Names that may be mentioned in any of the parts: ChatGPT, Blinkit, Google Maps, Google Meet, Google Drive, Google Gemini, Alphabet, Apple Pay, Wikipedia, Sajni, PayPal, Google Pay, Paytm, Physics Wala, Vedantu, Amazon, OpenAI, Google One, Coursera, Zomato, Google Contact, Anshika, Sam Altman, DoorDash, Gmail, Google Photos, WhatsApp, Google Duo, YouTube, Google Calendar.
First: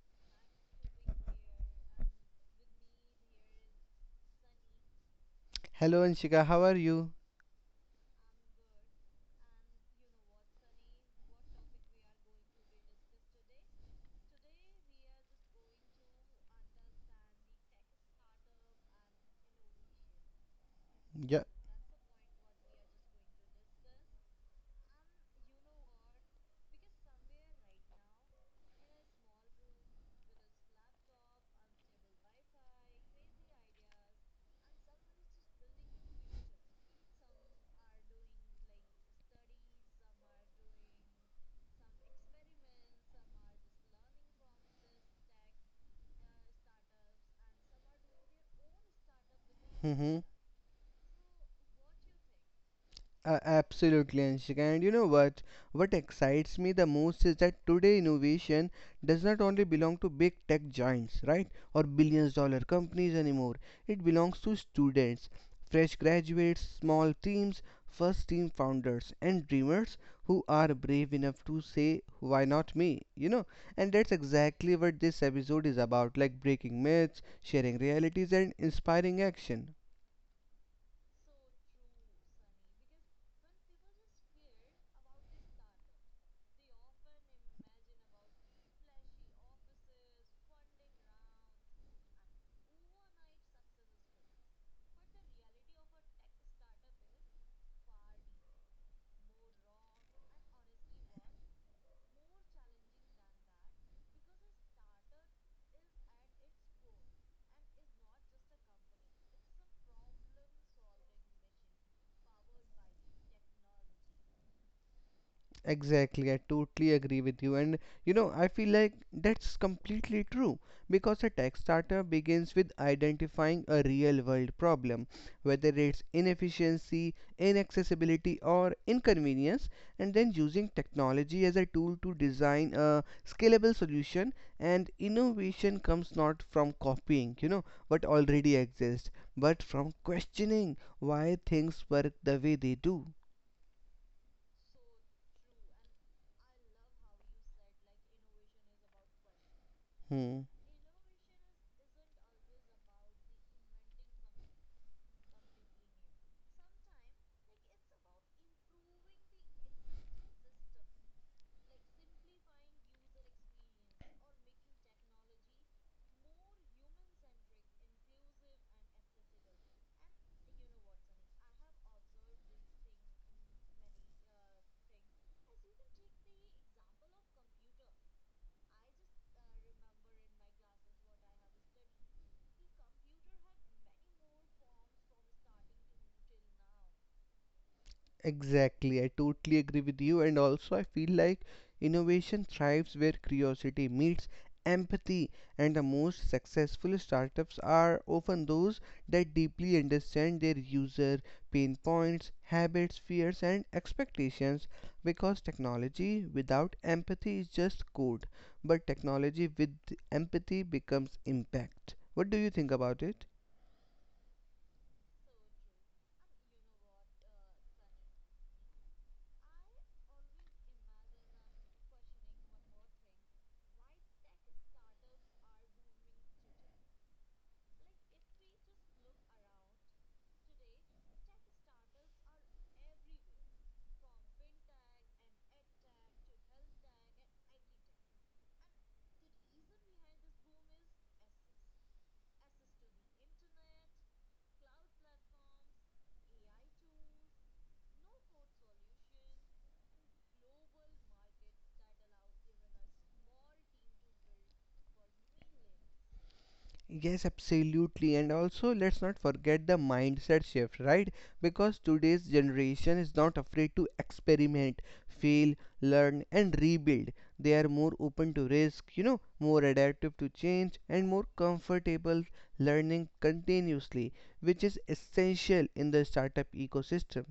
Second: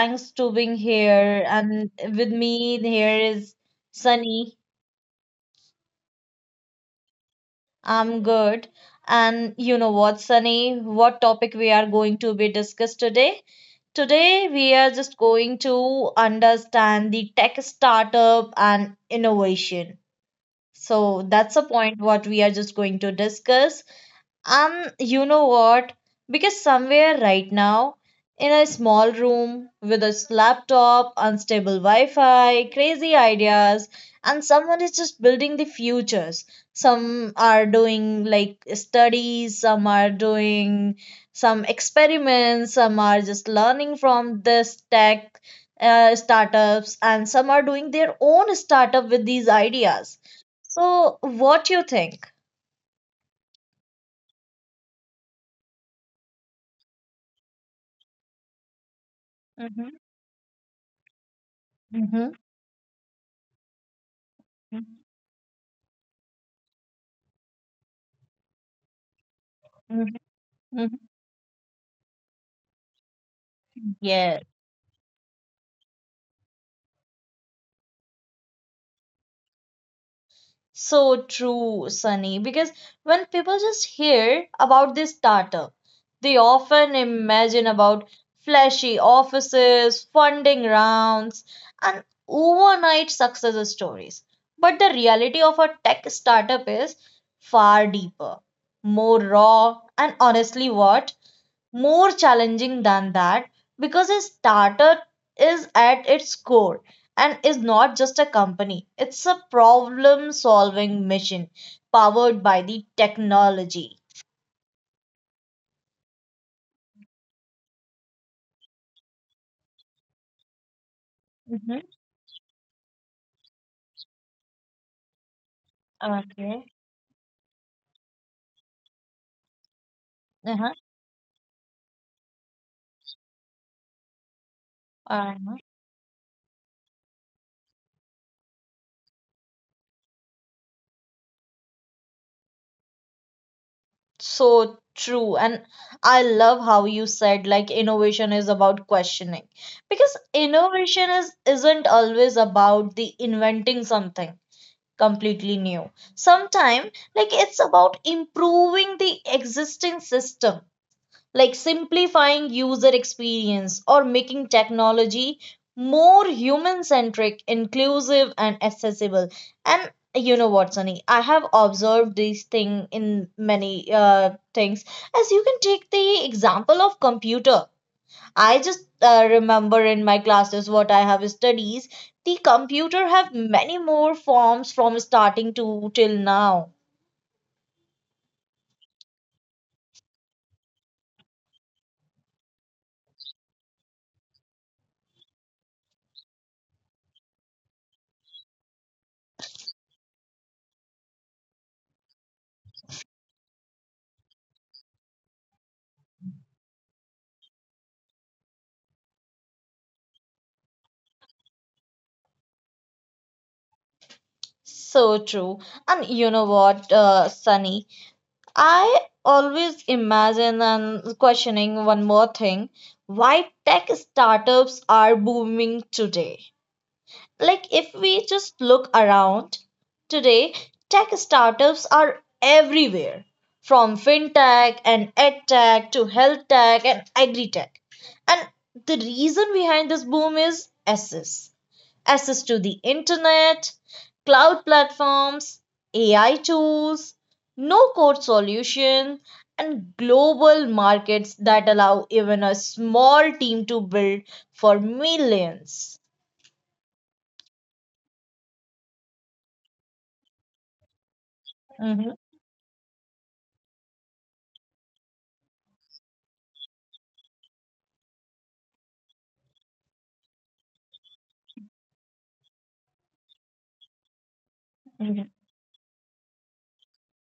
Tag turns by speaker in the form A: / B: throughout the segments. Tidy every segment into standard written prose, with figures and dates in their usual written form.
A: thanks to being here. And with me here is Sunny.
B: Hello, Anshika. How are you?
A: I'm good. And you know what, Sunny? What topic we are going to be discussed today? Today we are just going to understand the tech startup and innovation. So
B: Yeah.
A: that's the point what we are just going to discuss. You know what? Because somewhere right now, in a small room with a laptop, unstable Wi Fi, crazy ideas, and someone is just building the futures. Some are doing like studies, some are doing some experiments, some are just learning from this tech startups, and some are doing their own startup with these ideas.
B: Mm-hmm.
A: So, what you think?
B: Absolutely, Anshika. And you know what? What excites me the most is that today innovation does not only
A: Mm-hmm.
B: belong to big tech giants, right? Or
A: Mm-hmm.
B: billions dollar companies anymore. It belongs to students, fresh graduates, small teams, first team founders, and dreamers
A: Mhm,
B: who are
A: mhm.
B: brave enough to say, why not me? You know? And that's
A: Yeah,
B: exactly what this episode is about like breaking myths, sharing realities, and inspiring action.
A: so true, Sunny. Because when people just hear about this startup, they often imagine about flashy offices, funding rounds, and overnight success stories. But the reality of a tech startup is far deeper, more raw, and honestly, what? More challenging than that because a startup is at its core and is not just a company, it's a problem solving mission powered by the technology.
B: Exactly, I totally agree with you. And you know, I feel like that's completely true because a tech
A: Mhm.
B: startup begins with identifying a real world problem, whether it's
A: Okay.
B: inefficiency, inaccessibility, or inconvenience, and then using
A: Uh-huh.
B: technology as a tool to design a scalable solution. And
A: Uh-huh.
B: innovation comes not from copying, you know, what already exists, but from questioning why things work the way they do.
A: So true. And I love how you said like innovation is about questioning because
B: Hmm.
A: innovation is isn't always about the inventing something completely new. Sometimes, like it's about improving the existing system, like simplifying user experience or making technology more human centric, inclusive, and accessible. And you know what, Sunny? I have observed this thing in many things. As you can take the example of computer I just remember in my classes what I have studies. The computer have many more forms from starting to till now.
B: Exactly, I totally agree with you, and also I feel like innovation thrives where curiosity meets empathy, and the most successful startups are often those that deeply understand their user pain points, habits, fears, and expectations. Because technology without empathy is just code, but technology with empathy becomes impact. What do you think about it?
A: So true. And you know what, Sunny? I always imagine and questioning one more thing. Why tech startups are booming today? Like if we just look around today, tech startups are everywhere, from fintech and edtech to health tech and agri tech, and the reason behind this boom is access, access to the internet, cloud platforms, AI tools, no code solution, and global markets that allow even a small team to build for millions.
B: Yes, absolutely. And also, let's not forget the mindset shift, right? Because
A: Mhm.
B: today's generation is not afraid to experiment, fail, learn, and rebuild. They are more open to risk, you know, more adaptive to change, and more comfortable learning continuously, which is essential in the startup ecosystem.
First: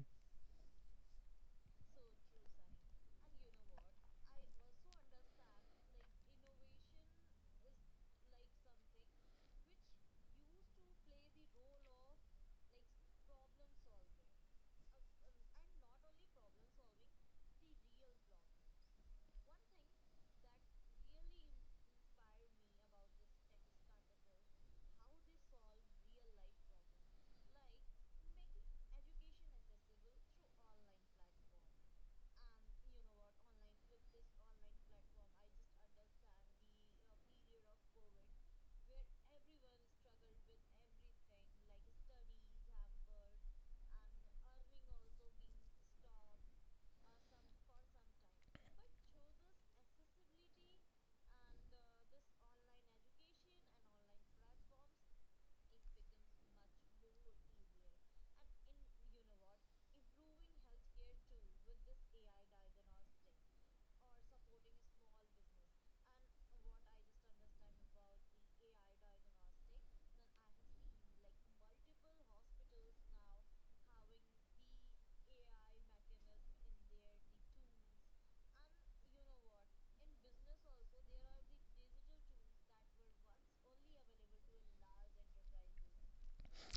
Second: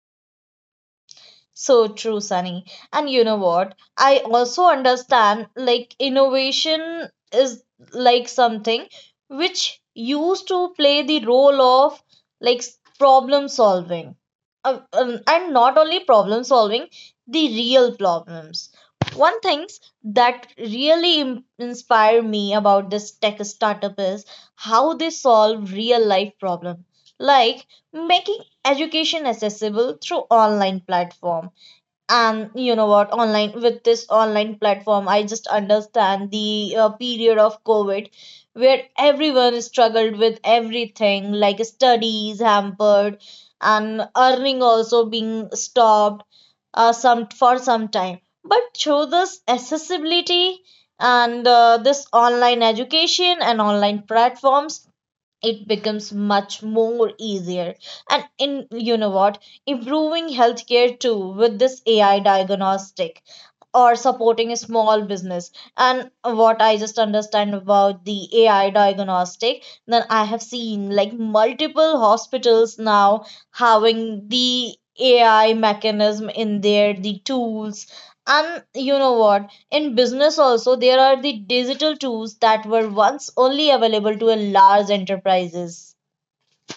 A: So true, Sunny. And you know what? I also understand like innovation is like something which used to play the role of like problem solving. And not only problem solving, the real problems. One things that really inspire me about this tech startup is how they solve real life problem, like making education accessible through online platform. And you know what, online, with this online platform, I just understand the period of covid, where everyone struggled with everything, like studies hampered and earning also being stopped some for some time. But through this accessibility and this online education and online platforms, it becomes much more easier. And in, you know what, improving healthcare too with this AI diagnostic or supporting a small business. And what I just understand about the AI diagnostic, then I have seen like multiple hospitals now having the AI mechanism in there, the tools. And you know what, in business also, there are the digital tools that were once only available to a large enterprises.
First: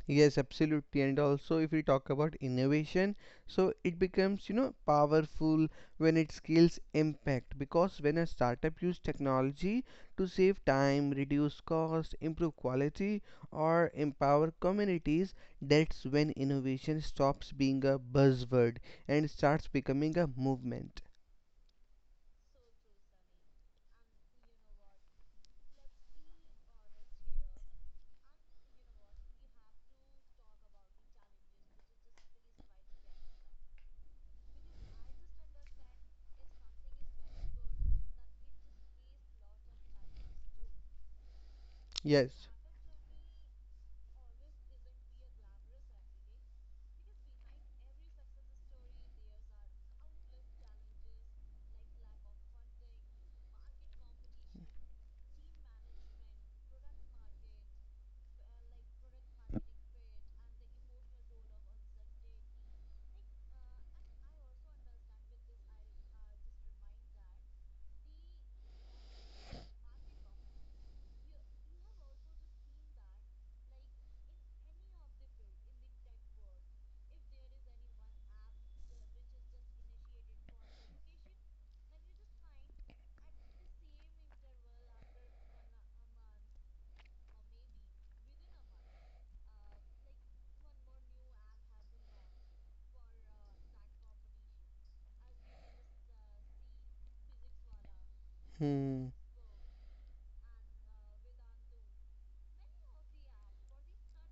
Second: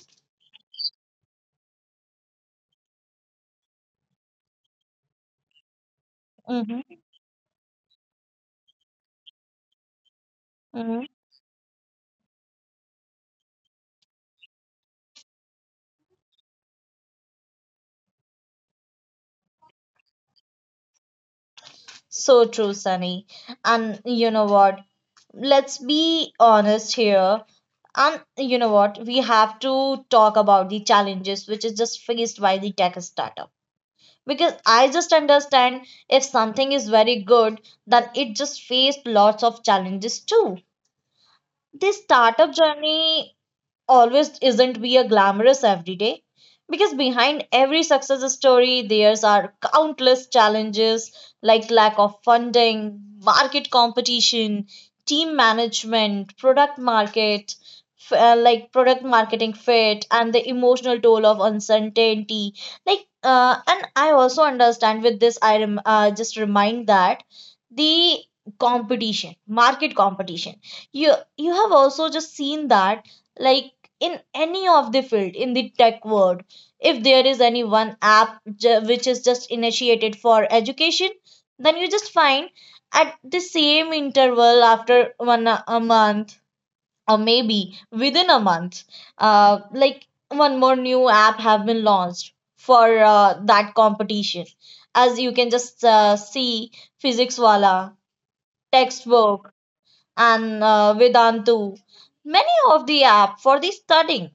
B: Yes, absolutely. And also, if we talk about innovation, so it becomes, you know, powerful when it scales
A: Hmm.
B: impact. Because when a startup uses technology to save
A: Hmm.
B: time, reduce cost, improve quality, or empower communities, that's when innovation stops being a buzzword and starts becoming a movement.
A: So true, Sunny. And you know what? Let's be honest here. And you know what? We have to talk about the challenges which is just faced by the tech startup. Because I just understand if something is very good, then it just faced lots of challenges too. This
B: Yes.
A: startup journey always isn't be a glamorous every day, because behind every success story there's are countless challenges, like lack of funding, market competition, team management, product market like product marketing fit, and the emotional toll of uncertainty. Like and I also understand with this just remind that the competition, market competition. You have also just seen that, like, in any of the field in the tech world, if there is any one app which is just initiated for education, then you just find at the same interval after one a month, or maybe within a month, like one more new app have been launched for that competition. As you can just see, physics wala,
B: Hmm.
A: textbook, and vedantu, many of the app for the studying.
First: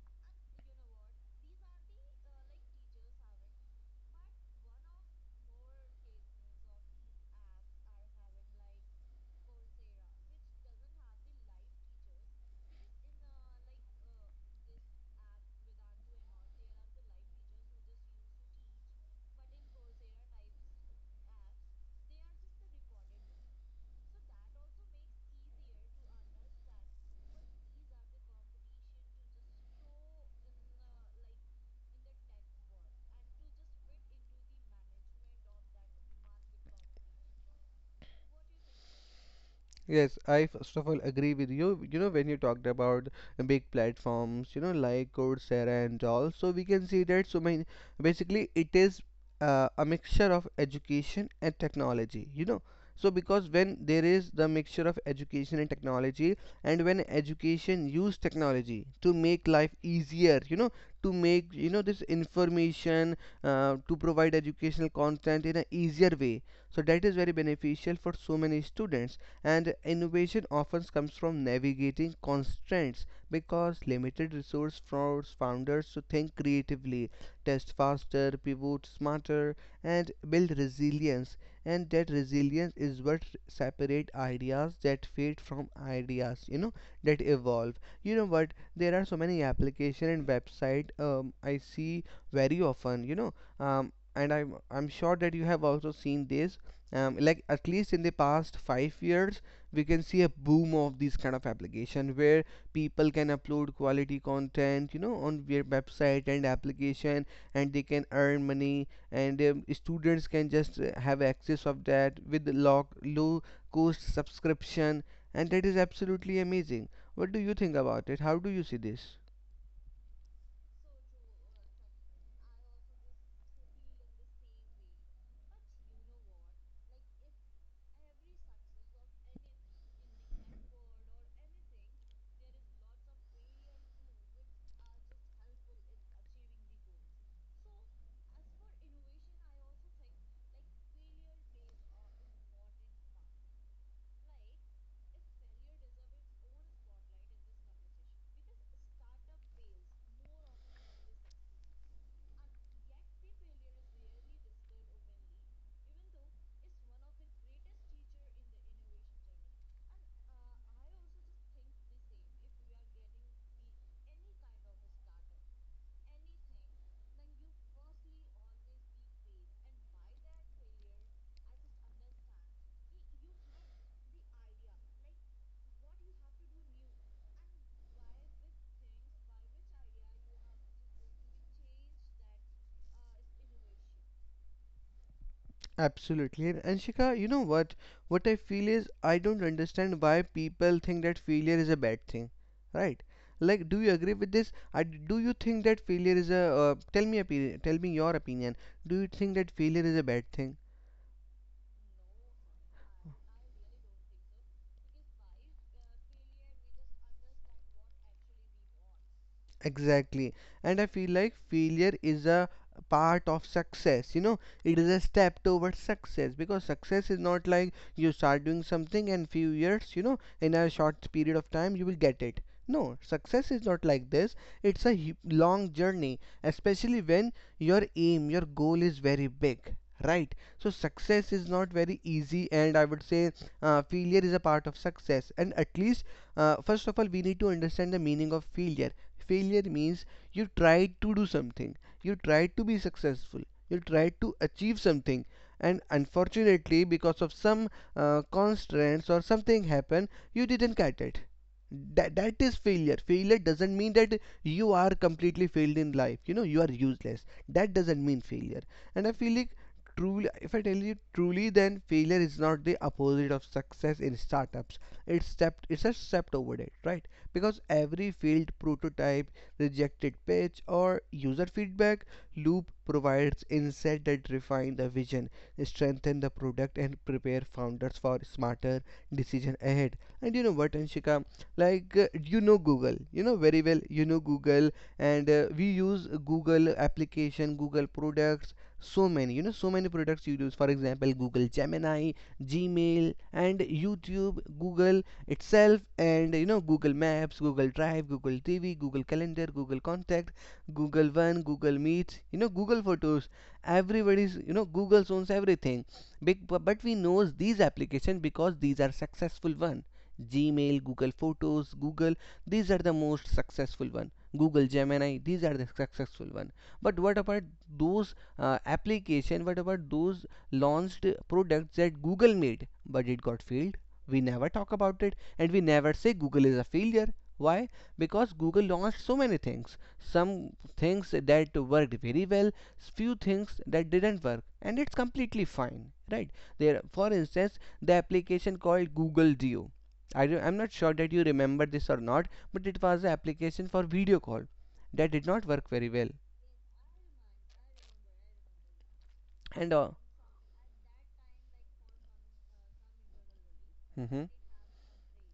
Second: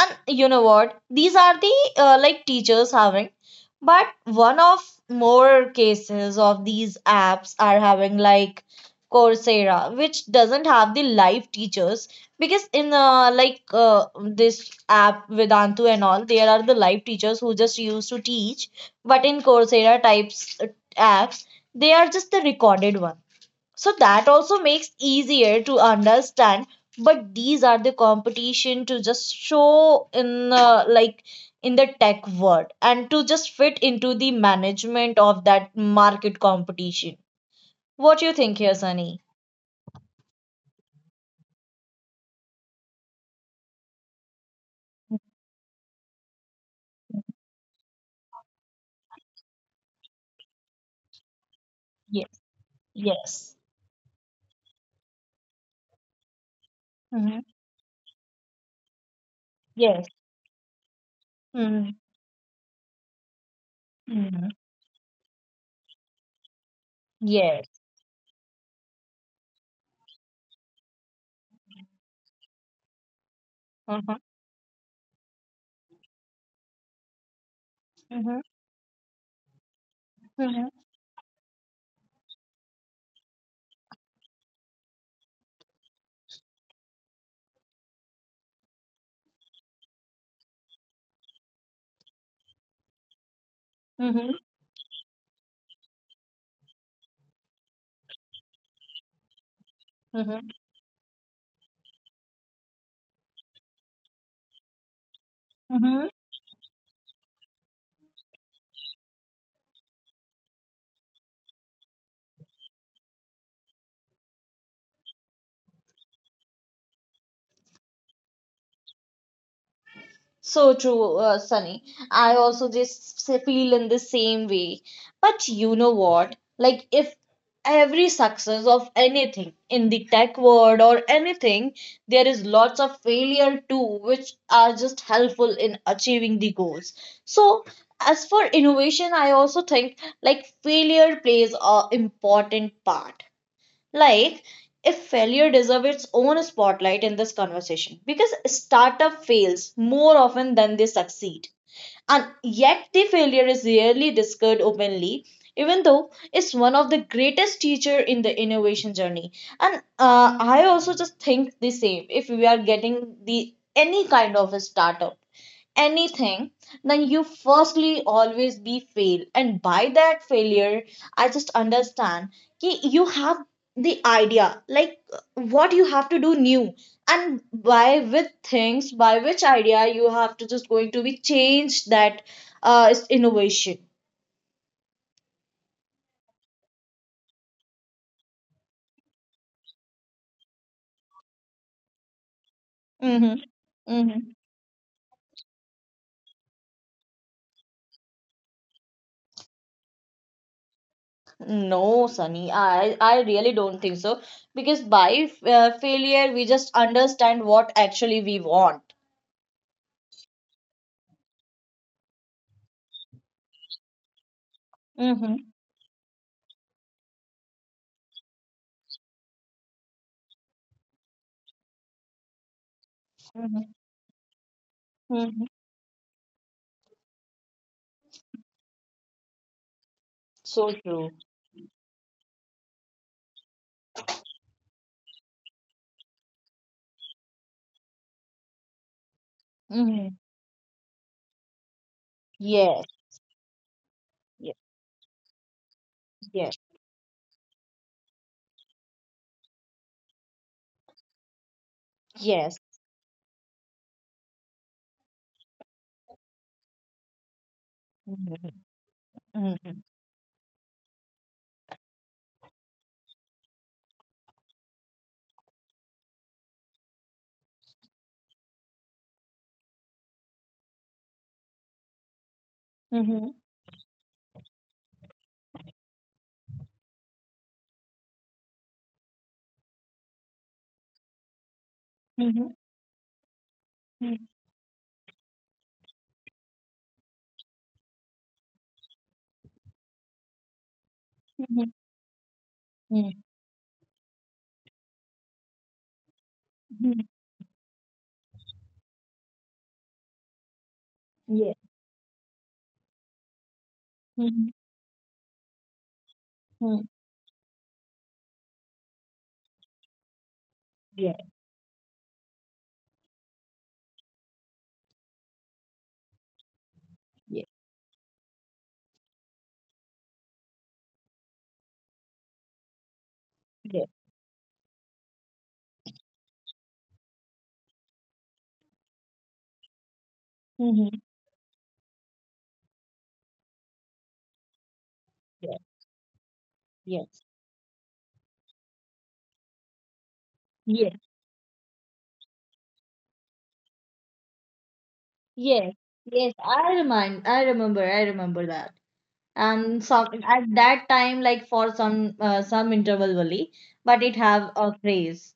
A: And you know what, these are the like teachers having, but one of more cases of these apps are having like coursera, which doesn't have the live teachers. Because in this app vedantu and all, there are the live teachers who just used to teach. But in coursera types apps, they are just the recorded one, so that also makes easier to understand. But these are the competition to just show in like in the tech world and to just fit into the management of that market competition. What you think here, Sunny?
B: Yes, I first of all agree with you. You know, when you talked about big platforms, you know, like Coursera and all, so we can see that so many basically it is a mixture of education and technology,
A: Yes.
B: you know. So, because
A: Yes.
B: when there is the mixture of education and technology, and when
A: Hmm.
B: education use technology to make life
A: Yes.
B: easier, you know, to make you know
A: Hmm.
B: this information to provide
A: Hmm.
B: educational content in an easier way, so that is very
A: Yes.
B: beneficial for so many students and innovation often comes from navigating constraints because
A: Uh-huh.
B: limited resource force founders to think creatively, test faster,
A: Hmm.
B: pivot smarter, and build
A: Hmm.
B: resilience. And that resilience is what separate ideas that fade from ideas, you know, that evolve. You know what? There are so many application and website I see very often, you know, and I'm sure that you have also seen this like at least in the past 5 years we can see a
A: Hmm.
B: boom of these kind of application where people can upload quality content you know on their
A: Hmm.
B: website and application, and they can earn money, and students can just have access of that with low, low cost subscription, and that is absolutely amazing. What do you think about it? How do you see this?
A: So true, Sunny. I also just feel in the same way. But you know what? Like, if every success of anything in the tech world or anything, there is lots of failure too, which are just helpful in achieving the goals. So, as for innovation, I also think like failure plays a important part. Like if failure deserves its own spotlight in this conversation, because startup fails more often than they succeed, and yet the failure is rarely discussed openly, even though it's one of the greatest teacher in the innovation journey. And I also just think the same, if we are getting the any kind of a startup, anything, then you firstly always be fail. And by that failure, I just understand कि you have the idea, like what you have to do new. And by with things, by which idea you have to just going to be change that is innovation.
B: Absolutely. And Anshika, you know what? What I feel is I don't understand why people think that failure is a bad thing, right?
A: Mm-hmm.
B: Like, do you agree with
A: Mm-hmm.
B: this? Do you think that failure is a tell me your opinion. Do you think that failure is a bad thing?
A: No, Sunny, I really don't think so because by failure we just understand what actually we want.
B: Exactly. And I feel like failure is a part of success, you know, it is a
A: Mm-hmm.
B: step towards success because success is not like you start doing something and few years, you know, in a short period of time you will get it. No, success is
A: Mm-hmm.
B: not like this. It's a
A: Mm-hmm.
B: long journey, especially when your aim, your goal is very big, right?
A: So
B: So
A: true.
B: success is not very easy, and I would say failure is a part of success. And at least, first of all, we need to understand the meaning of failure. Failure means
A: Mm-hmm.
B: you tried to do something, you tried to be
A: Yes.
B: successful, you tried to
A: Yes.
B: achieve something, and
A: Yes.
B: unfortunately, because of some constraints or something happened, you didn't get it. That is
A: Yes.
B: failure. Failure doesn't mean that you are completely failed in life. You know, you are useless. That doesn't mean
A: Mm-hmm.
B: failure. And I feel like
A: Mm-hmm.
B: truly, if I tell you truly, then failure is not the opposite of success in startups. It's a step over it, right? Because every field prototype, rejected pitch, or user feedback loop provides insight that refine the vision, strengthen the product, and prepare founders for smarter decision ahead. And you know what, Anshika? Like you
A: Mm-hmm.
B: know Google, you know very well. You know
A: Mm-hmm.
B: Google, and we use Google application, Google products. So many, you know, so many products you use. For example, Google Gemini, Gmail,
A: Mm-hmm.
B: and YouTube, Google itself, and you know, Google
A: Mm-hmm.
B: Maps, Google Drive, Google TV, Google Calendar, Google Contact, Google One,
A: Yes.
B: Google Meet, you know, Google Photos. Everybody's,
A: Mm-hmm.
B: you know, Google owns everything, but we knows these applications because these are successful one. Gmail, Google
A: Yes.
B: Photos, Google, these are the most successful one. Google Gemini, these are the successful one. But what about
A: Yes.
B: those application, what about those launched products that Google made but it got failed?
A: Yes.
B: We never talk about it, and we never say Google is a failure. Why? Because Google launched so many things. Some
A: Mm-hmm.
B: things that worked very well, few things that didn't work, and it's completely
A: Yes.
B: fine, right? There, for
A: Yes.
B: instance, the application called Google Duo. I'm not sure
A: Yes.
B: that you remember this or not, but it was an application for video call that did not work
A: Yes.
B: very well.
A: Yes. I remind. I remember. I remember that.
B: And
A: And
B: uh,
A: some at that time, like for some interval only, but it
B: mhm,
A: have a craze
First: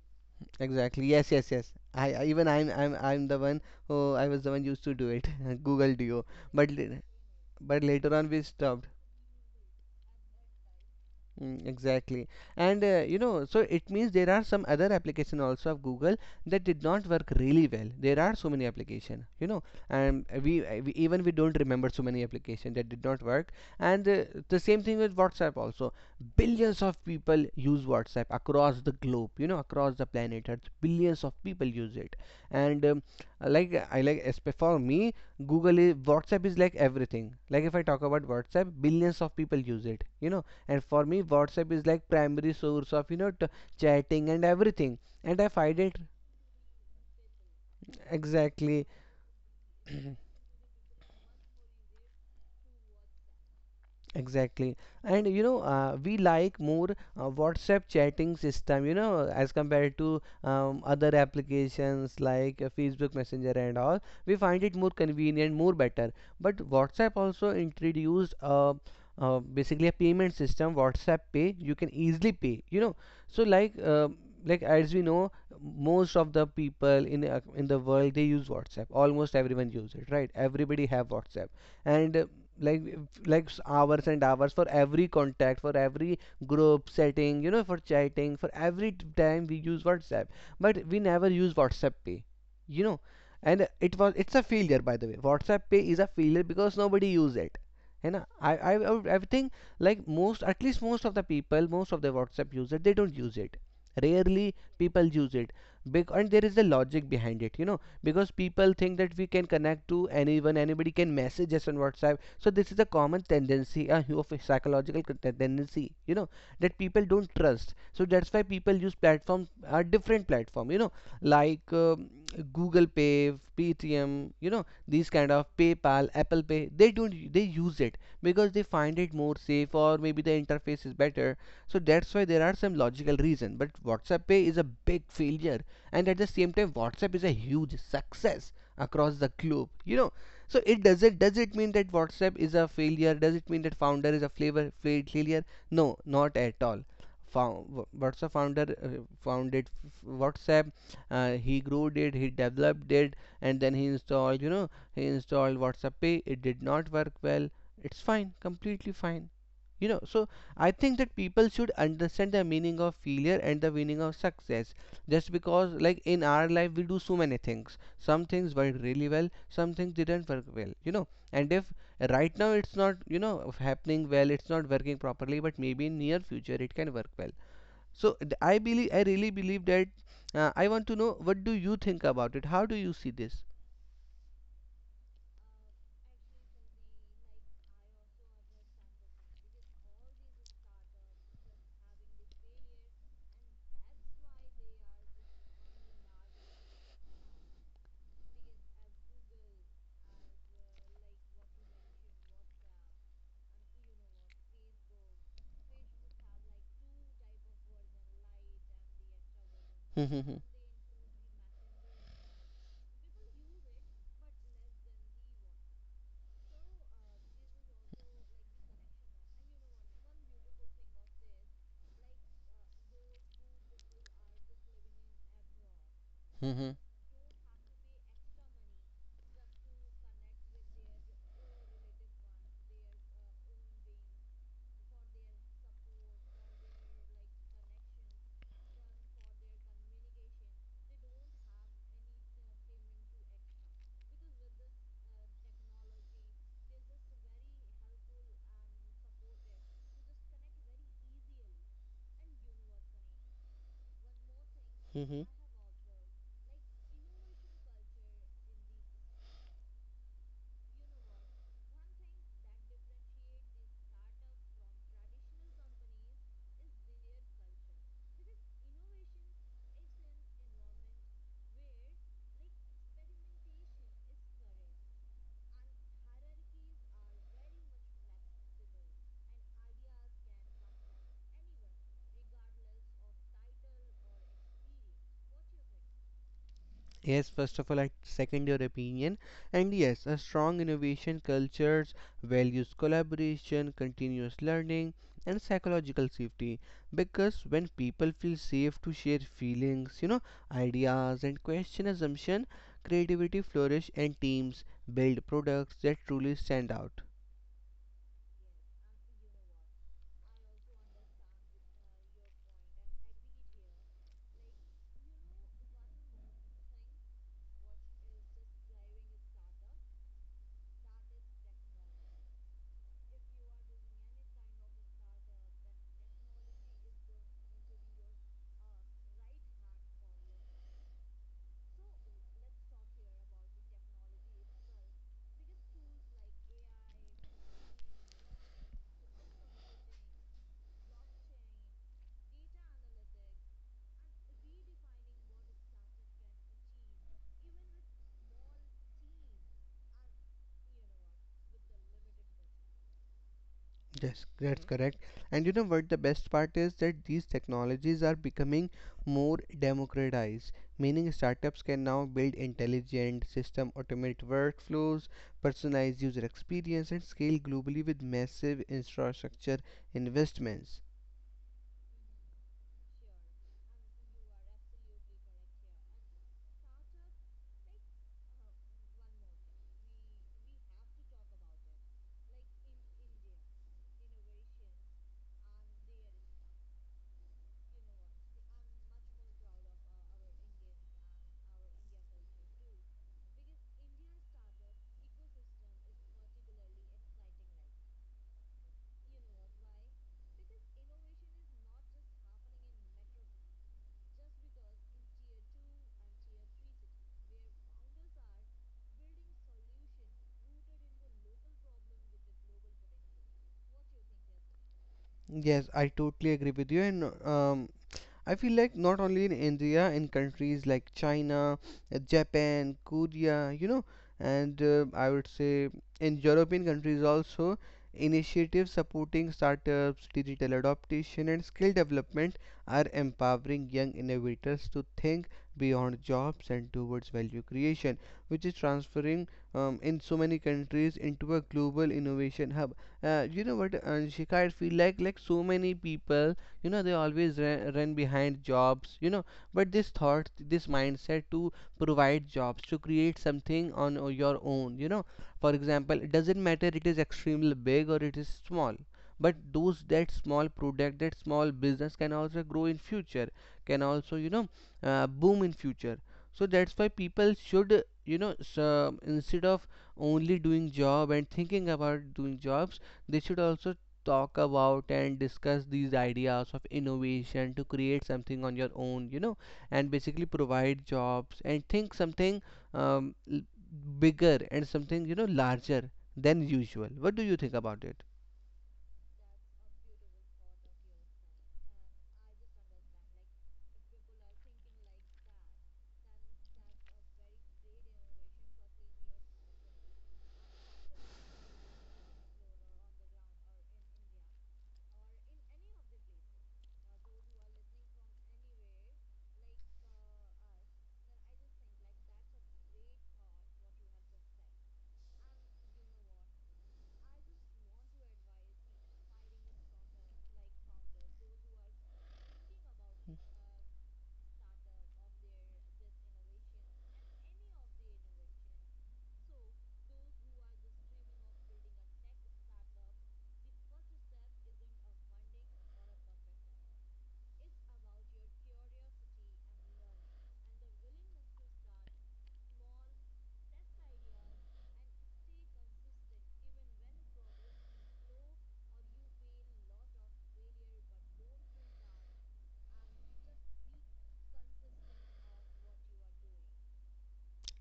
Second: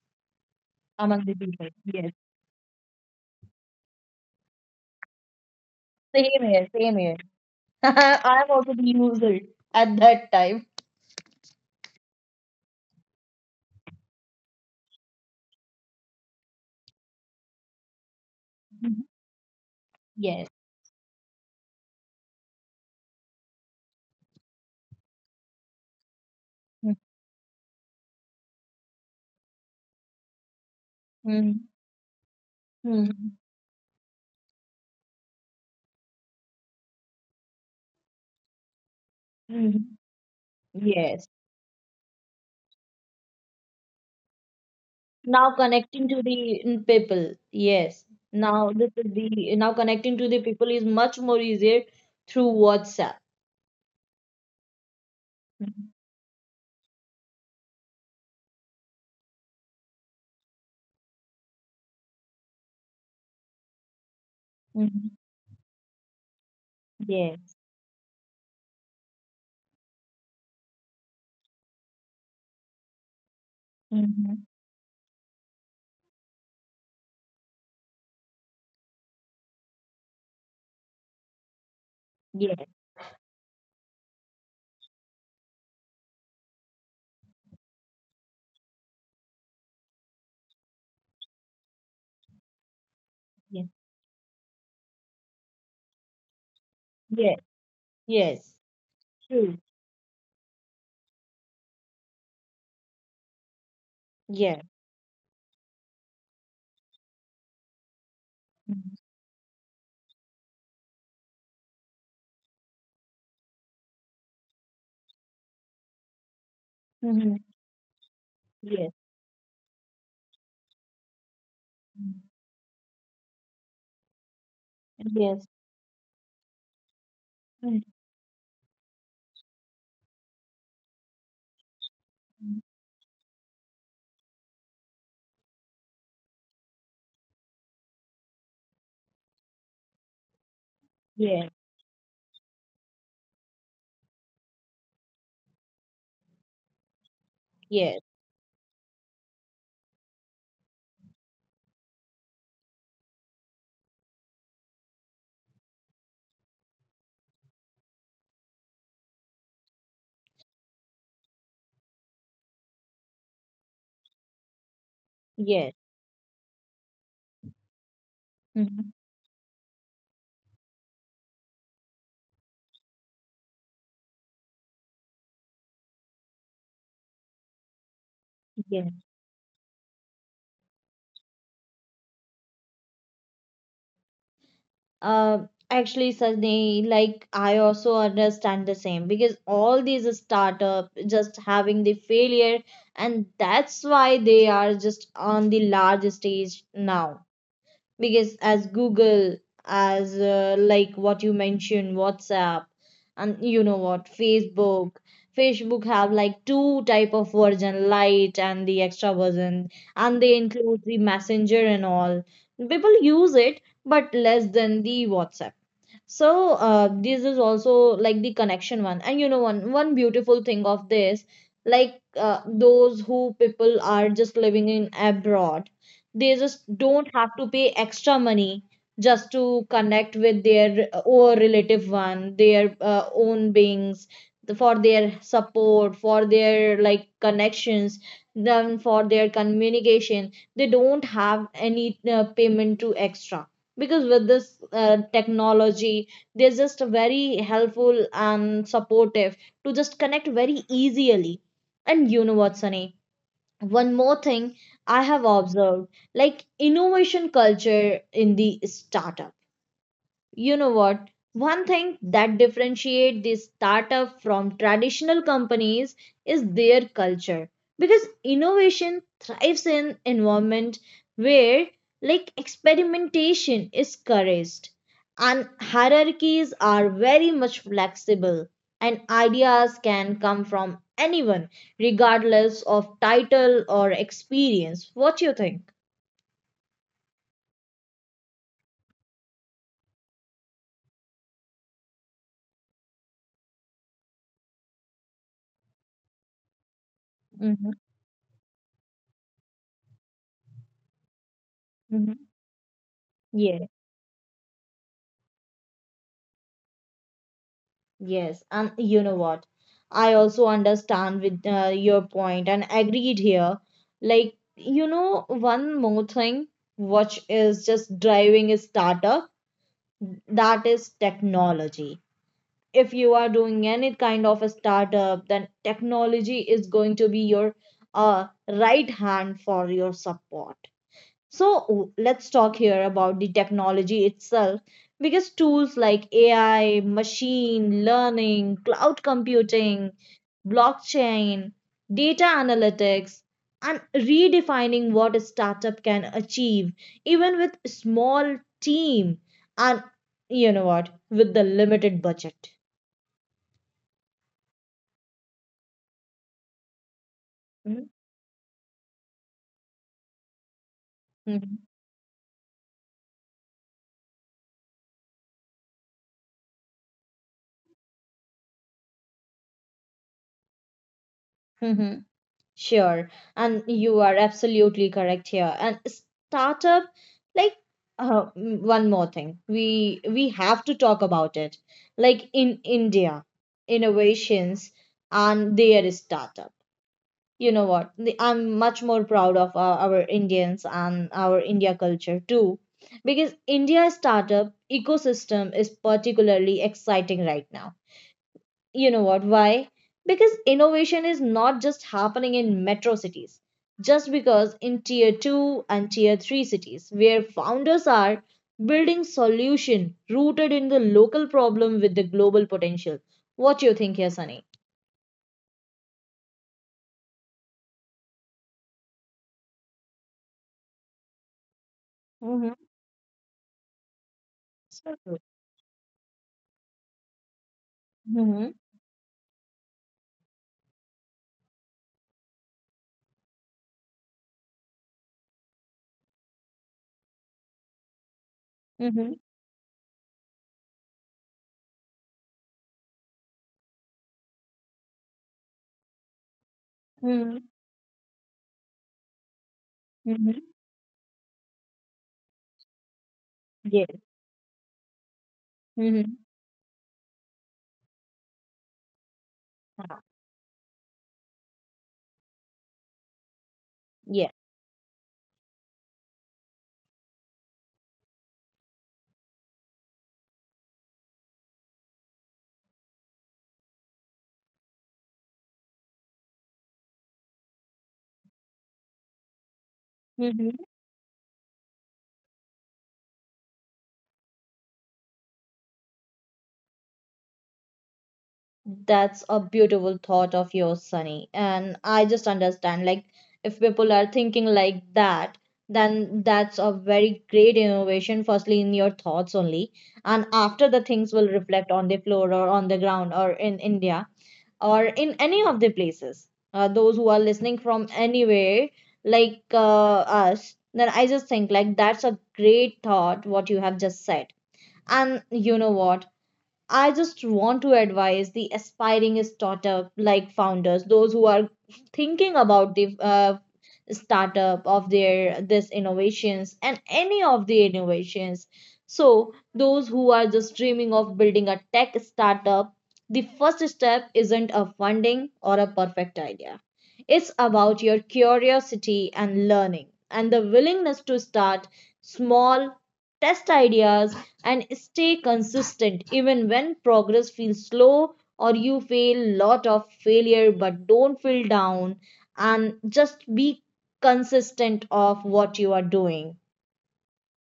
B: exactly,
A: among
B: yes,
A: the
B: yes,
A: people.
B: yes.
A: Yes.
B: I'm the one who, I was the one used to do it, Google Duo.
A: Same
B: But
A: here. Same here.
B: but later on we
A: I'm also
B: stopped.
A: the user at that time.
B: Mm, exactly. and you know, so it means there are some other application also of Google that did not work really well. There are so many
A: Mhm.
B: application, you know, and
A: Yes.
B: we don't remember so many application that did not work. And the same thing with WhatsApp also. Billions
A: Hmm.
B: of people use WhatsApp across the globe, you know, across the planet Earth, billions of people
A: Hmm.
B: use it. And
A: Hmm.
B: like, for me, google is WhatsApp is like everything. Like if I talk about WhatsApp, billions of people use it, you know, and for me
A: Yes.
B: WhatsApp is like primary source of, you know, chatting and everything, and I
A: Now
B: find it
A: connecting to the mm, people. Yes. Now
B: exactly.
A: this is the now connecting to the people is much more easier through WhatsApp.
B: Exactly. And you know, we like more WhatsApp chatting system, you know, as compared to other applications like Facebook Messenger and all. We find it more
A: Mm-hmm.
B: convenient, more better. But WhatsApp also
A: Yes.
B: introduced basically a payment system, WhatsApp Pay. You can easily pay, you know. So like
A: Mm-hmm.
B: like, as we know, most of the people in the world they use WhatsApp. Almost everyone use it, right? Everybody have WhatsApp, and
A: Yes.
B: like like hours and hours for every contact, for every group setting, you know, for chatting, for every time we use WhatsApp, but we never use WhatsApp Pay, you know. And
A: Yes.
B: it was, it's a failure. By the way, WhatsApp Pay is a failure because nobody use
A: Yes.
B: it. And
A: Yes.
B: I think
A: True.
B: like most, at least most of the people, most of the WhatsApp user, they don't use it. Rarely
A: Yes.
B: people use it. Big, and there is a logic behind it, you know, because people think that we can connect to anyone, anybody can message us on WhatsApp. So this is a common tendency, a of psychological tendency, you know, that people don't
A: Mm-hmm.
B: trust. So that's why people
A: Yes.
B: use platforms, a different platform, you know, like
A: Hmm.
B: Google Pay, Paytm, you know, these kind
A: Yes.
B: of, PayPal, Apple Pay. They don't they
A: Hmm.
B: use it because they find it more safe, or maybe the interface is better. So that's why there are some logical reason. But WhatsApp Pay is a big failure, and at the same time WhatsApp is a huge success across the globe, you know. So it does,
A: Yes.
B: it mean that WhatsApp is a failure? Does it mean that founder is a flavor, failure? No, not at all.
A: Yes.
B: WhatsApp founder founded WhatsApp, he grew it, he developed it, and then he installed, you know, he installed WhatsApp Pay. It did not work well. It's fine, completely fine, you know. So I think that people should understand the meaning of failure and the meaning of success. Just
A: Yes.
B: because, like, in our life we do so many things, some things worked
A: Mm-hmm.
B: really well, some things didn't work well, you know. And if right now it's not, you know, happening well, it's not working properly, but maybe in near future it can work well. So I believe I really believe that. I want to know, what do you think about it? How do you see this?
A: Uh, Actually, Sajni, like I also understand the same because all these startup just having the failure, and that's why they are just on the large stage now, because as google, as like what you mentioned, whatsapp. And you know what, facebook, facebook have like two type of version, light and the extra version, and they include the messenger and all. People use it but less than the whatsapp. So this is also like the connection one. And you know, one beautiful thing of this, like those who people are just living in abroad, they just don't have to pay extra money just to connect with their own relative one, their own beings, the for their support, for their like connections, then for their communication, they don't have any payment to extra. Because with this technology, they're just very helpful and supportive to just connect very easily. And you know what, Sunny, one more thing I have observed, like innovation culture in the startup. You know what, one thing that differentiate this startup from traditional companies is their culture, because innovation thrives in environment where, like, experimentation is encouraged and hierarchies are very much flexible, and ideas can come from anyone regardless of title or experience. What you think?
B: Yes, first of all, I second your opinion. And yes, a strong innovation culture's values collaboration, continuous learning, and psychological safety. Because when
A: Mm-hmm.
B: people feel safe to share feelings, ideas, and question
A: Mm-hmm.
B: assumption, creativity flourish and teams build products that truly stand out.
A: Yes, and you know what? I also understand with your point and agreed here. Like, you know, one more thing which is just driving a startup, that is technology. If you are doing any kind of a startup, then technology is going to be your right hand for your support. So let's talk here about the technology itself, because tools like AI, machine learning, cloud computing, blockchain, data analytics, and redefining what a startup can achieve, even with small team, and you know what, with the limited budget.
B: Yes, that's correct. And you know what the best part is? That these
A: Mhm.
B: technologies are becoming more democratized, meaning startups
A: Mhm.
B: can now build intelligent system, automate workflows, personalize user experience, and scale globally with massive infrastructure investments.
A: Mhm. Sure, and you are absolutely correct here. And startup, like one more thing, we have to talk about it. Like in India, innovations and their startup. You know what? I'm much more proud of our Indians and our India culture too, because India startup ecosystem is particularly exciting right now. You know what? Why? Because innovation is not just happening in metro cities, just because in tier 2 and tier 3 cities, where founders are building solution rooted in the local problem with the global potential. What do you think here, Sunny?
B: Yes, I totally agree with you, and I feel like not only in India, in countries like China,
A: Mm-hmm.
B: Japan, Korea, you know, and
A: So
B: I
A: true.
B: would say in European countries also,
A: Mm-hmm.
B: initiatives supporting startups, digital adaptation, and skill development are empowering young innovators to think beyond jobs and towards value creation, which is
A: Mm-hmm.
B: transferring in so many countries into a global innovation hub. You know what, Anshika, I feel like so many people, you know, they always
A: Mm-hmm.
B: run behind jobs, you know. But this thought,
A: Mm-hmm.
B: this mindset to provide jobs, to create something on
A: Yes.
B: your own, you know. For example, it
A: Mm-hmm.
B: doesn't matter, it is extremely big or it is small, but those,
A: Yeah.
B: that small product, that small business can also grow in future, can also, you
A: Yeah.
B: know, boom in future. So that's why people should, you know, so instead of only doing job and thinking about doing jobs, they should also talk about and discuss these ideas of innovation to create something on your own, you know, and basically
A: Mm-hmm.
B: provide jobs and think something um, l- bigger and something, you know, larger than usual. What do you think about it?
A: That's a beautiful thought of yours, Sunny. And I just understand, if people are thinking like that, then that's a very great innovation, firstly, in your thoughts only. And after the things will reflect on the floor or on the ground or in India or in any of the places. Those who are listening from anywhere, like uh, us, then I just think, that's a great thought, what you have just said. And you know what? I just want to advise the aspiring startup like founders, those who are thinking about the startup of their this innovations and any of the innovations. So those who are just dreaming of building a tech startup, the first step isn't a funding or a perfect idea. It's about your curiosity and learning and the willingness to start small, test ideas and stay consistent even when progress feels slow or you feel lot of failure but don't feel down and just be consistent of what you are doing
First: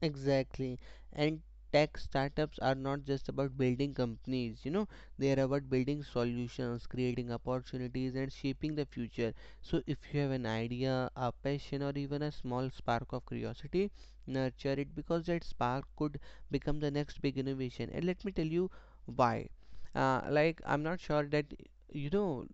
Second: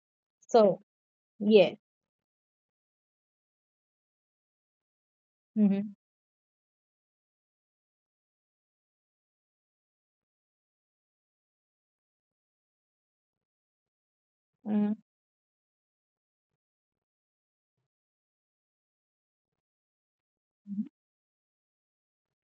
B: Exactly.
A: so
B: And
A: yeah.
B: tech startups are not just about building companies, you know, they are about
A: Mm-hmm.
B: building solutions, creating opportunities, and shaping the future. So, if you have an idea, a passion, or even a small spark of curiosity, nurture
A: Mm-hmm.
B: it because that spark could become the next big innovation. And let me tell you why. Like, I'm not sure that, you know,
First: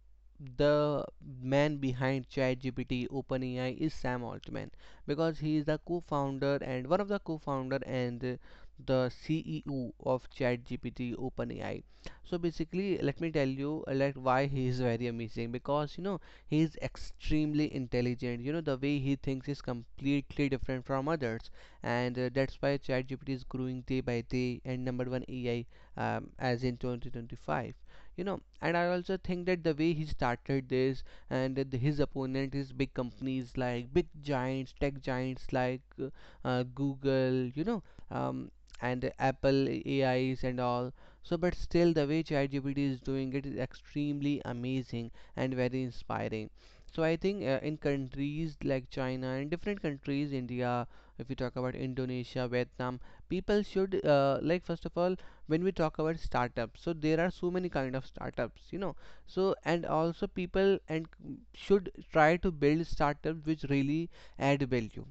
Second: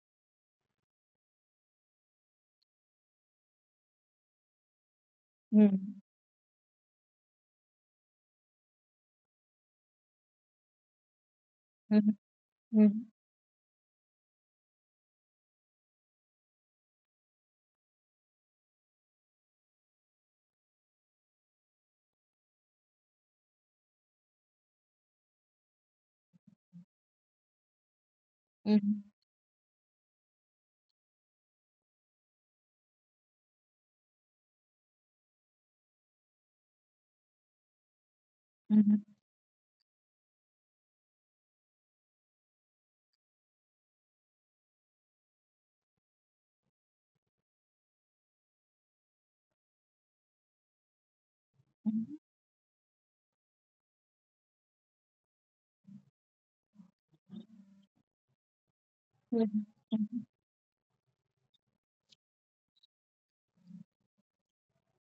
B: the man behind ChatGPT, OpenAI is Sam Altman, because he is the
A: Mm-hmm.
B: co-founder, and one of the co-founder and the CEO of ChatGPT OpenAI.
A: Mm-hmm.
B: So basically, let me tell you, like, why he is very amazing, because you know he is extremely intelligent. You know the way he thinks is completely different from others, and that's why ChatGPT is growing day by day and number one AI as in 2025. You know, and I
A: Mm-hmm.
B: also think that the way he started this, and his opponent is big companies like big giants, tech giants like Google, you know, um,
A: Mm-hmm.
B: and Apple AIs and all. So, but still, the way ChatGPT is doing it is extremely amazing and very inspiring. So, I think in countries like China and different countries, India, if we talk about
A: Mm-hmm.
B: Indonesia, Vietnam, people should, like first of all, when we talk about startups. So there are so many kind of startups, you know, so and
A: Mm-hmm.
B: also people and should try to build startups which really add value,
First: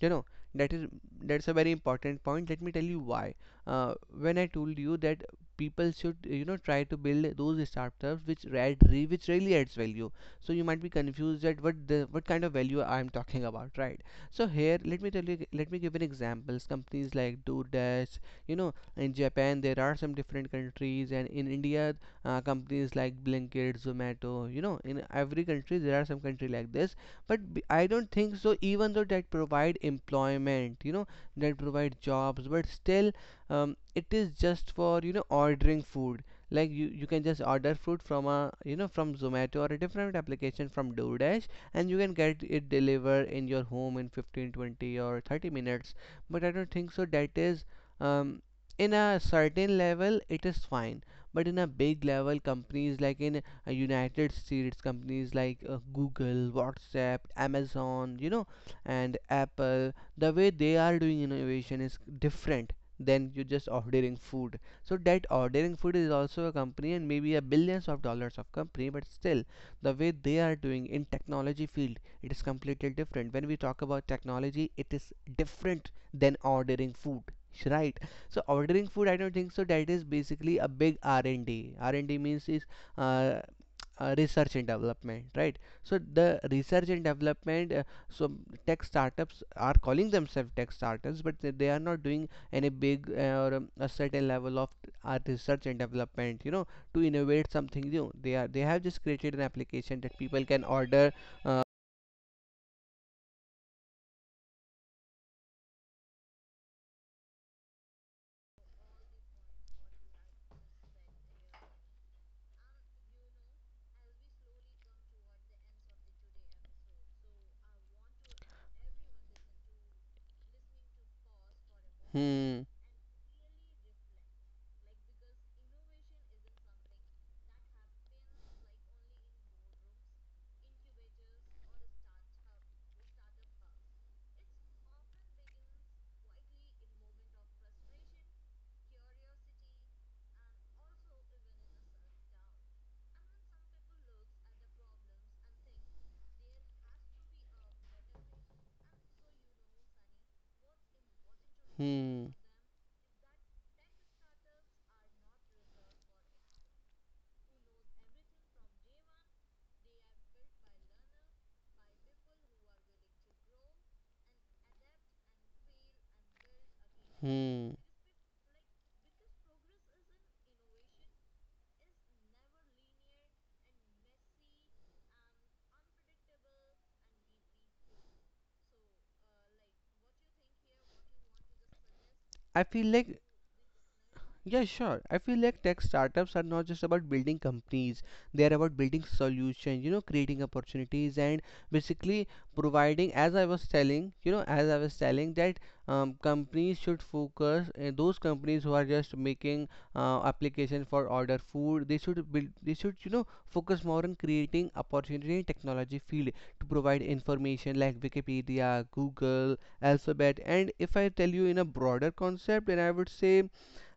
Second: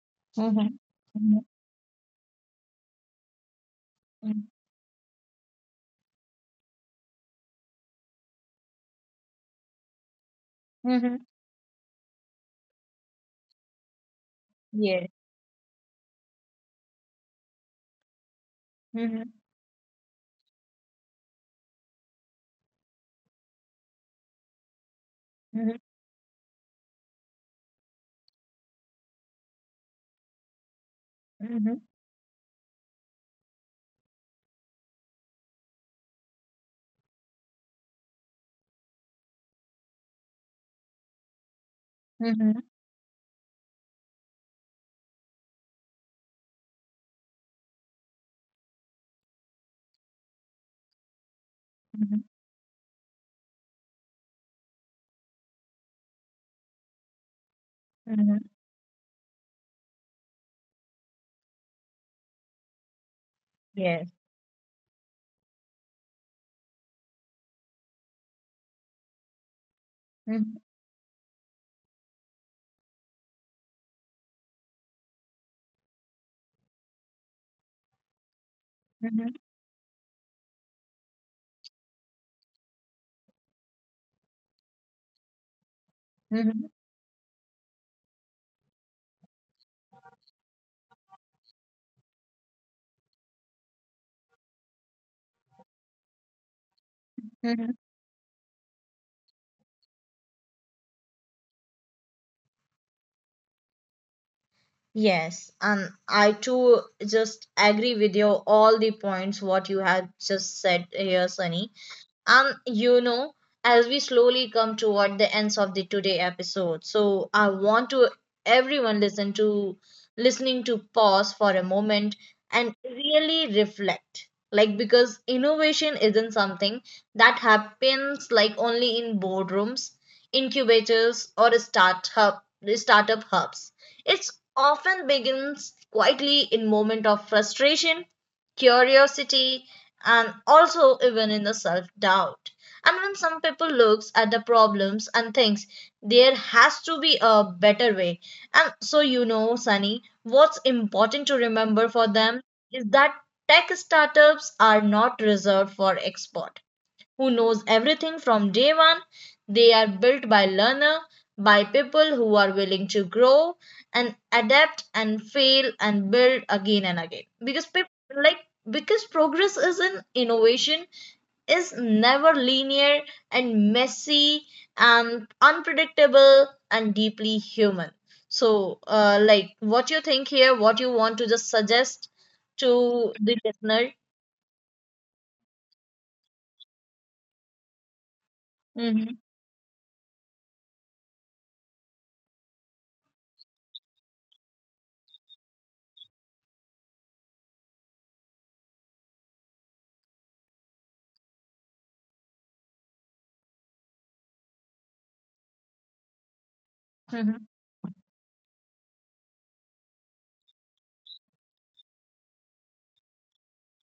B: you know, that
A: Mhm.
B: is,
A: Mhm.
B: that's a very important point. Let me tell you why. uh, when I
A: Mhm.
B: told you that people should, you know, try to build those startups which which really adds value. So you might be
A: Yes.
B: confused that what kind of value I'm talking about, right? So here let me tell you, let me give an examples. Companies like DoorDash, you know, in
A: Mhm.
B: Japan, there are some different countries, and in India, companies like Blinkit, Zomato. You know, in every country
A: Mhm.
B: there are some country like this, but I don't think so. Even though that provide employment, you know, that
A: Mhm.
B: provide jobs, but still, it is just for, you know, ordering food. Like you can just order food from a, you know, from Zomato or a different application from DoorDash, and you can get
A: Mhm.
B: it delivered in your home in 15, 20, or 30 minutes. But I don't think so. That is um, in a certain level it is fine, but in a big
A: Mhm.
B: level, companies like in United States, companies like Google, WhatsApp, Amazon, you
A: Mhm.
B: know, and Apple, the way they are doing innovation is different than you just ordering
A: Yes.
B: food. So that ordering food is also a company and maybe a billions of dollars of company, but still, the way they are
A: Mhm.
B: doing in technology field, it is completely different. When we talk about technology, it is different than ordering food, right? So ordering food, I don't think so. That is basically a big R and D. R and D means is uh, research and development, right? So the
A: Mhm.
B: research and development. So tech startups are calling themselves tech startups, but they are not doing any big or a certain level of research and development. You know, to innovate
A: Mhm.
B: something new. They have just created an application that people can order. Uh,
A: Yes, and I too just agree with you all the points what you have just said here, Sunny. You know, as we slowly come toward the ends of the today episode, so I want to everyone listen to listening to pause for a moment
B: hmm.
A: and really reflect, like, because innovation isn't something that happens like only in boardrooms, incubators, or startup hubs. It's often begins quietly in moment of frustration, curiosity, and also even in the self doubt. And when some people looks at the problems and thinks there has to be a better way. And so, you know, Sunny, what's important to remember for
B: Hmm.
A: them is that tech startups are not reserved for experts who knows everything from day one. They are built by learner, by people who are willing to grow and adapt and fail and build again and again. Because
B: Hmm.
A: people like because progress is in innovation is never linear and messy and unpredictable and deeply human. So, what you think here? What you want to just suggest
B: I feel
A: to
B: like.
A: the listener?
B: Yeah, sure. I feel like tech startups are not just about building companies, they are about building
A: Mm-hmm.
B: solutions, you know, creating opportunities, and basically providing, as I was telling, you know, as I was telling that companies should focus, those companies who are just making application for order food, they should build, they should, you know, focus more on creating opportunity in technology field to provide
A: Mm-hmm.
B: information like Wikipedia, Google, Alphabet. And if I tell you in a broader concept, then I would say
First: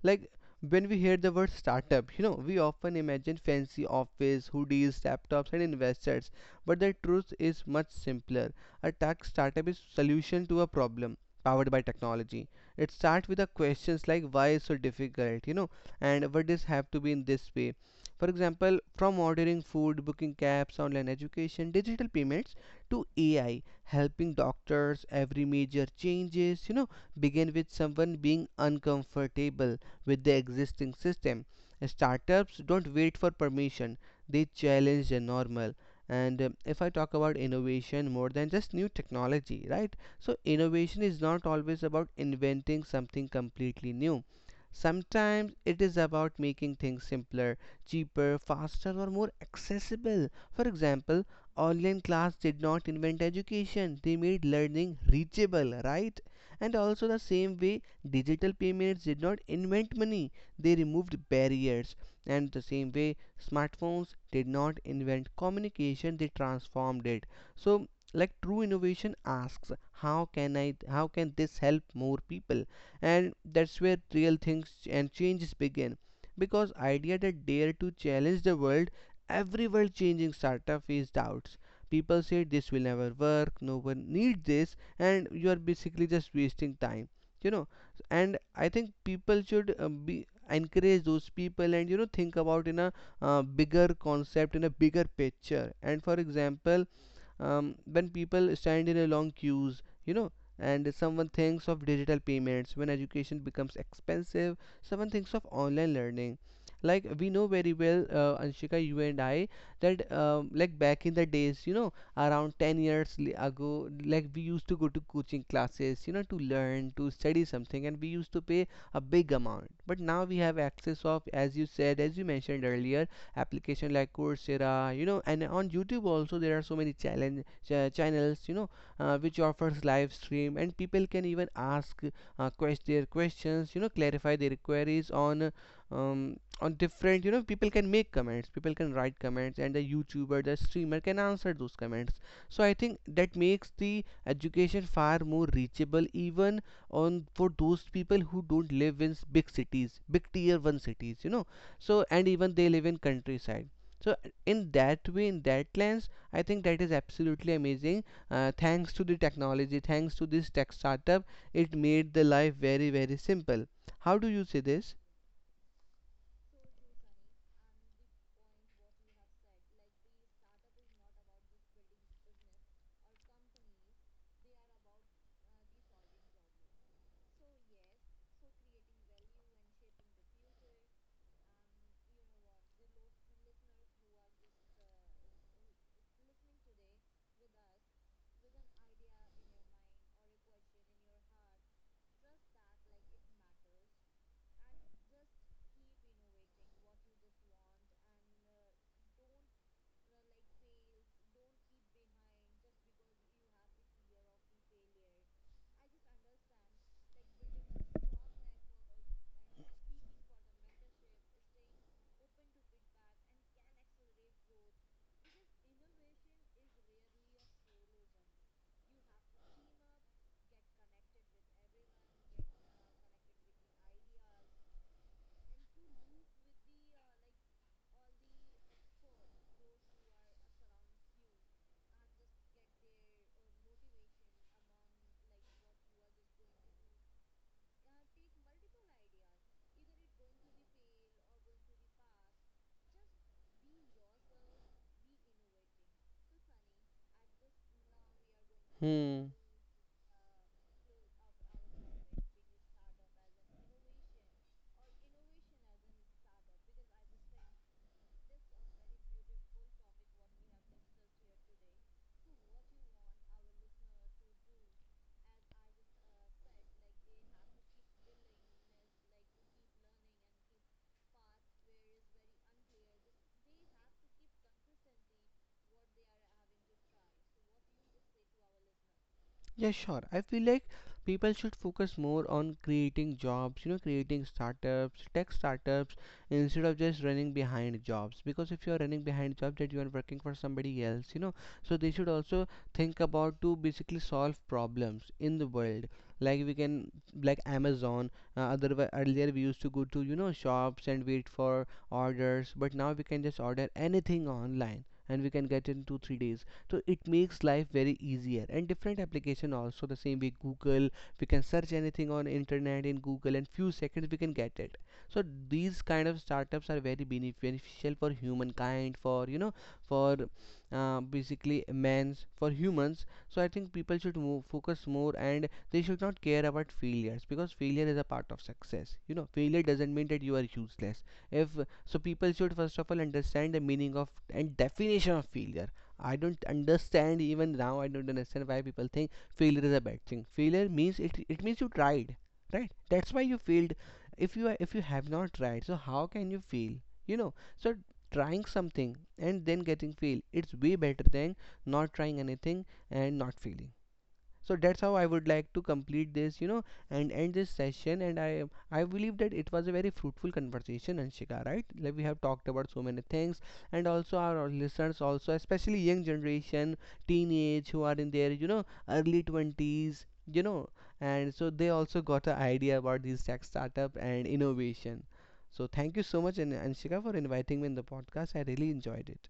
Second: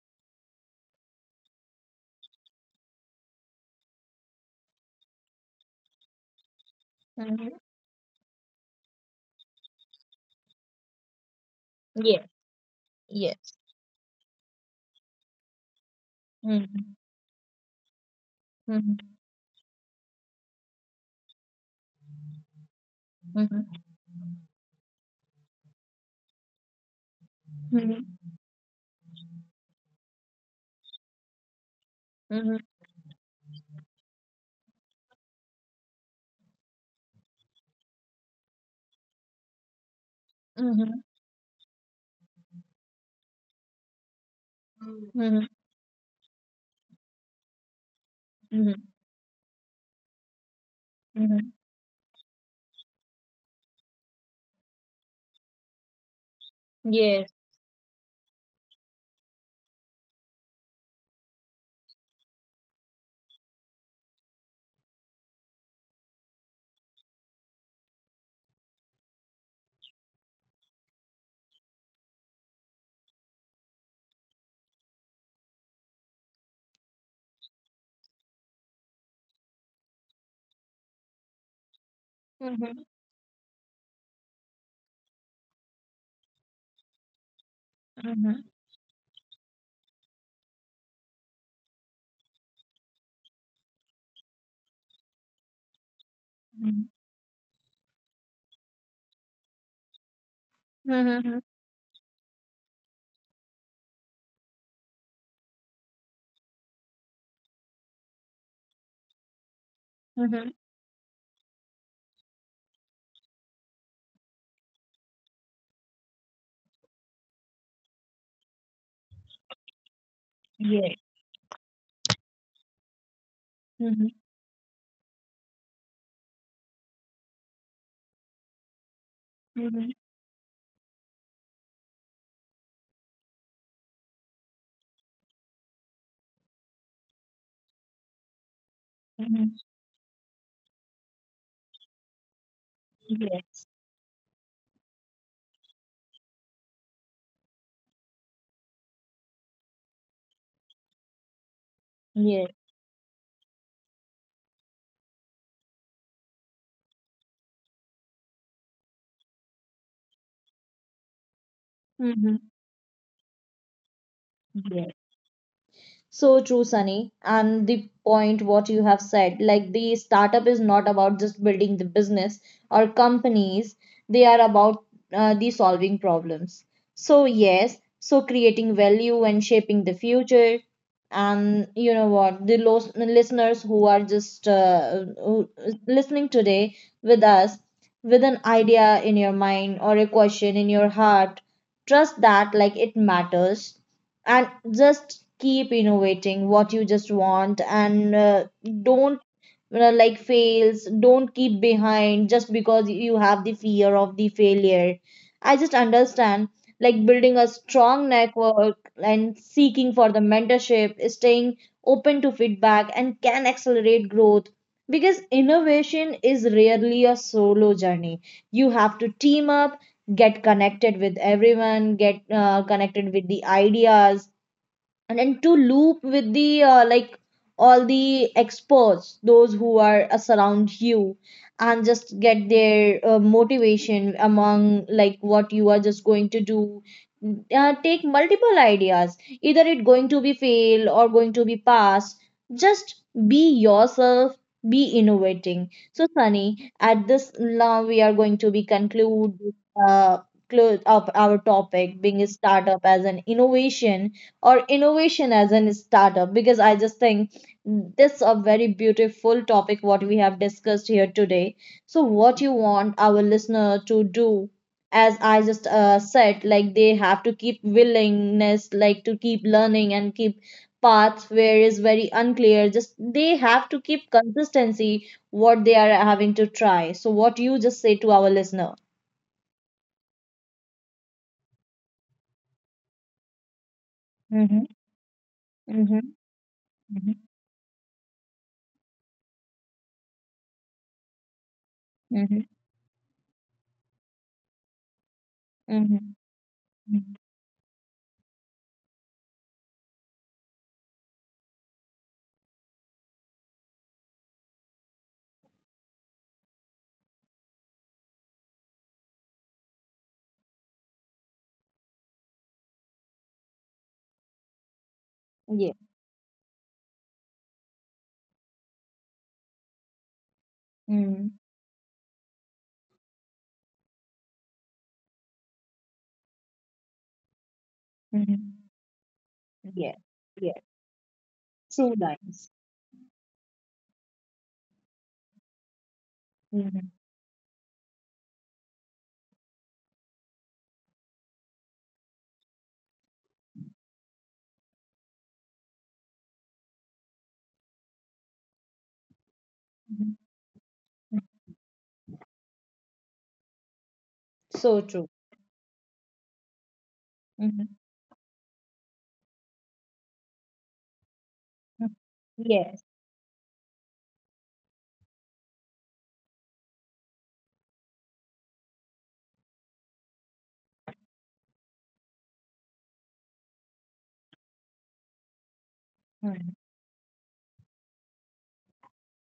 B: like when we hear the word startup, you know, we often imagine fancy office, hoodies, laptops, and investors. But the truth
A: Mm-hmm.
B: is much simpler. A tech startup is solution to a problem powered by
A: Yeah.
B: technology. It starts
A: Yeah.
B: with the questions like why is so difficult, you know, and what does have
A: Mhm,
B: to be in this way. For example,
A: mhm,
B: from ordering food, booking cabs, online education, digital payments to AI
A: mhm,
B: helping doctors, every major changes, you know, begin with someone
A: mhm,
B: being uncomfortable with the existing system.
A: mhm,
B: Startups don't wait for permission, they challenge the normal. And if I talk about innovation more than just new technology, right? So,
A: mhm,
B: innovation is not always about inventing something completely new.
A: mhm,
B: Sometimes it is about making things simpler, cheaper,
A: mhm,
B: faster, or more accessible. For example,
A: mhm.
B: online class did not invent education, they made learning reachable, right? And also, the
A: Yes.
B: same way, digital payments did not invent money, they removed barriers. And the same way, smartphones did not invent communication, they transformed it. So, like true innovation asks, how can this help more people? And that's where real things and changes begin. Because idea that dare to challenge the world, every world changing startup is doubts. People say this will
A: Mhm,
B: never work, no one need this, and you are basically just wasting time, you know. And
A: mhm,
B: I think people should, be encourage those people, and you know, think about in a bigger concept, in a bigger picture. And for example,
A: mhm,
B: when people stand in a long queues, you know, and someone
A: mhm,
B: thinks of digital payments, when education becomes expensive, someone thinks of online learning. Like we know very well, Anshika, you and I, that
A: mhm.
B: like back in the days, you know, around 10 years ago, like we used to go to coaching classes, you know, to learn, to study something, and we used to pay a big amount. But now we have
A: Yes.
B: access of, as you said, as you mentioned earlier, application
A: Mhm,
B: like Coursera, you know, and on YouTube also there are so many channels, you know, which offers
A: mhm,
B: live stream, and people can even ask, quest their questions, you know, clarify their queries on different, you know, people can make comments, people can write
A: mhm.
B: comments, and the YouTuber, the streamer can answer those comments. So I think that
A: Yes.
B: makes the education far more reachable, even on for those people who don't live in big cities, big tier one cities, you know. So, and even they live in countryside, so in that way, in that lens, I think that is absolutely amazing. Thanks to the technology, thanks to this tech startup, it made the
A: Mm-hmm. Yes.
B: life very very simple. How do you see
A: Mhm.
B: this?
A: So true, Sunny. And the point what you have said, like the startup is not about just building the business or companies, they are about the solving problems. So yes, so creating value and shaping the future. And you know what, the listeners who are just listening today with us, with an idea in your mind or a question in your heart, trust that like it matters, and just keep innovating what you just want, and don't like fails don't keep behind just because you have the fear of the failure. I just understand, like building a strong network and seeking for the mentorship, staying open to feedback and can accelerate growth, because innovation is rarely a solo journey. You have to team up, get connected with everyone, get connected with the ideas, and then to loop with the like all the experts, those who are surround you, and just get their motivation among like what you are just going to do. Take multiple ideas, either it going to be fail or going to be pass, just be yourself, be innovating. So Sunny, at this now we are going to be
B: Hmm.
A: conclude, uh, close up our topic being a startup as an innovation or innovation as a startup, because I just think this is a very beautiful topic what we have discussed here today. So what you want our listener to do, as I just said, like they have to keep willingness like to keep learning and keep paths where is very unclear, just they have to keep consistency what they are having to try. So what you just say to our listener.
B: Yeah, sure. I feel like people should focus more on creating jobs, you know, creating
A: Mm-hmm.
B: startups, tech startups,
A: Mm-hmm.
B: instead of just running behind jobs. Because if you are running behind jobs, that you are working for somebody else, you know, so they should
A: Mm-hmm.
B: also think about to basically solve problems in the world.
A: Mm-hmm.
B: Like we can,
A: Mm-hmm.
B: like Amazon. Otherwise, earlier we used to go to, you know, shops and wait for orders, but now we can just order anything online and we can get in two, 3 days. So it makes life very easier, and different application also the same way, Google. We can search anything on internet in Google, and few seconds we can get it. So these kind of startups are very beneficial for humankind, for you know, for,
A: Yeah.
B: basically man's, for humans. So I think people should move, focus more, and they should not care about failures, because failure is a part of
A: Mhm.
B: success, you know. Failure doesn't
A: Yeah,
B: mean that you are
A: yeah.
B: useless. if
A: True
B: so people
A: lines.
B: should first of all understand the meaning of and definition of failure. I don't
A: Mhm.
B: understand, even now. I don't understand why people think failure is a bad thing. Failure means it. It means you tried, right? That's why you failed. If you have not tried, so how can you fail? You know. So trying something and then getting
A: Mhm.
B: failed, it's way better than not trying anything and not failing. So that's
A: So
B: how I
A: true.
B: would like to complete this, you know, and end this
A: Mhm.
B: session. And I believe that it was a very fruitful conversation, Anshika, right? Like
A: Mhm.
B: we have talked about so
A: Yes.
B: many things, and also our listeners also, especially young generation, teenage, who are in their, you know, early 20s, you know, and so they also got an idea about these tech startup and innovation. So thank you so much,
A: Mhm.
B: Anshika, for inviting me in the podcast. I really enjoyed it.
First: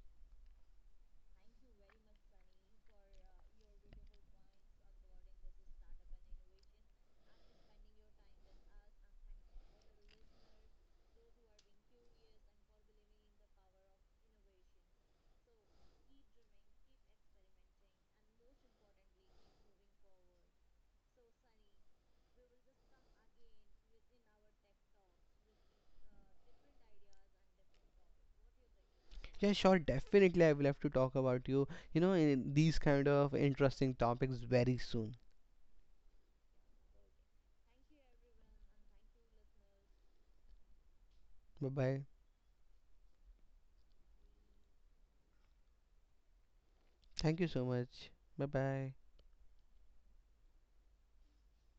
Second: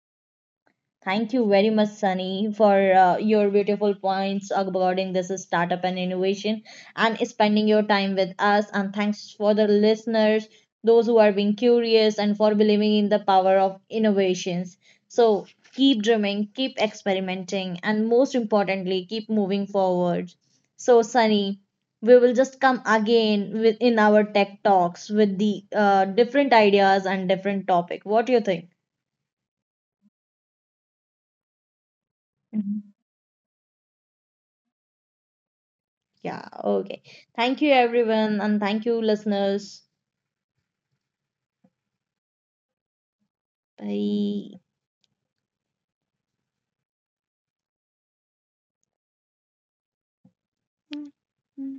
A: Thank you very much, Sunny, for your beautiful points regarding this startup and innovation and spending your time with us. And thanks for the listeners, those who are being curious and for believing in the power of innovations. So keep dreaming, keep experimenting, and most importantly, keep moving forward. So, Sunny, we will just come again with in our tech talks with the different ideas and different topic. What do you think?
B: Yeah, sure. Definitely, I will have to talk about you, you know, in these kind of interesting topics very soon.
A: Yeah, okay. Thank you, everyone, and thank you, listeners.
B: Bye bye.
A: Bye.
B: Thank you so much. Bye bye.
A: Mm, mm.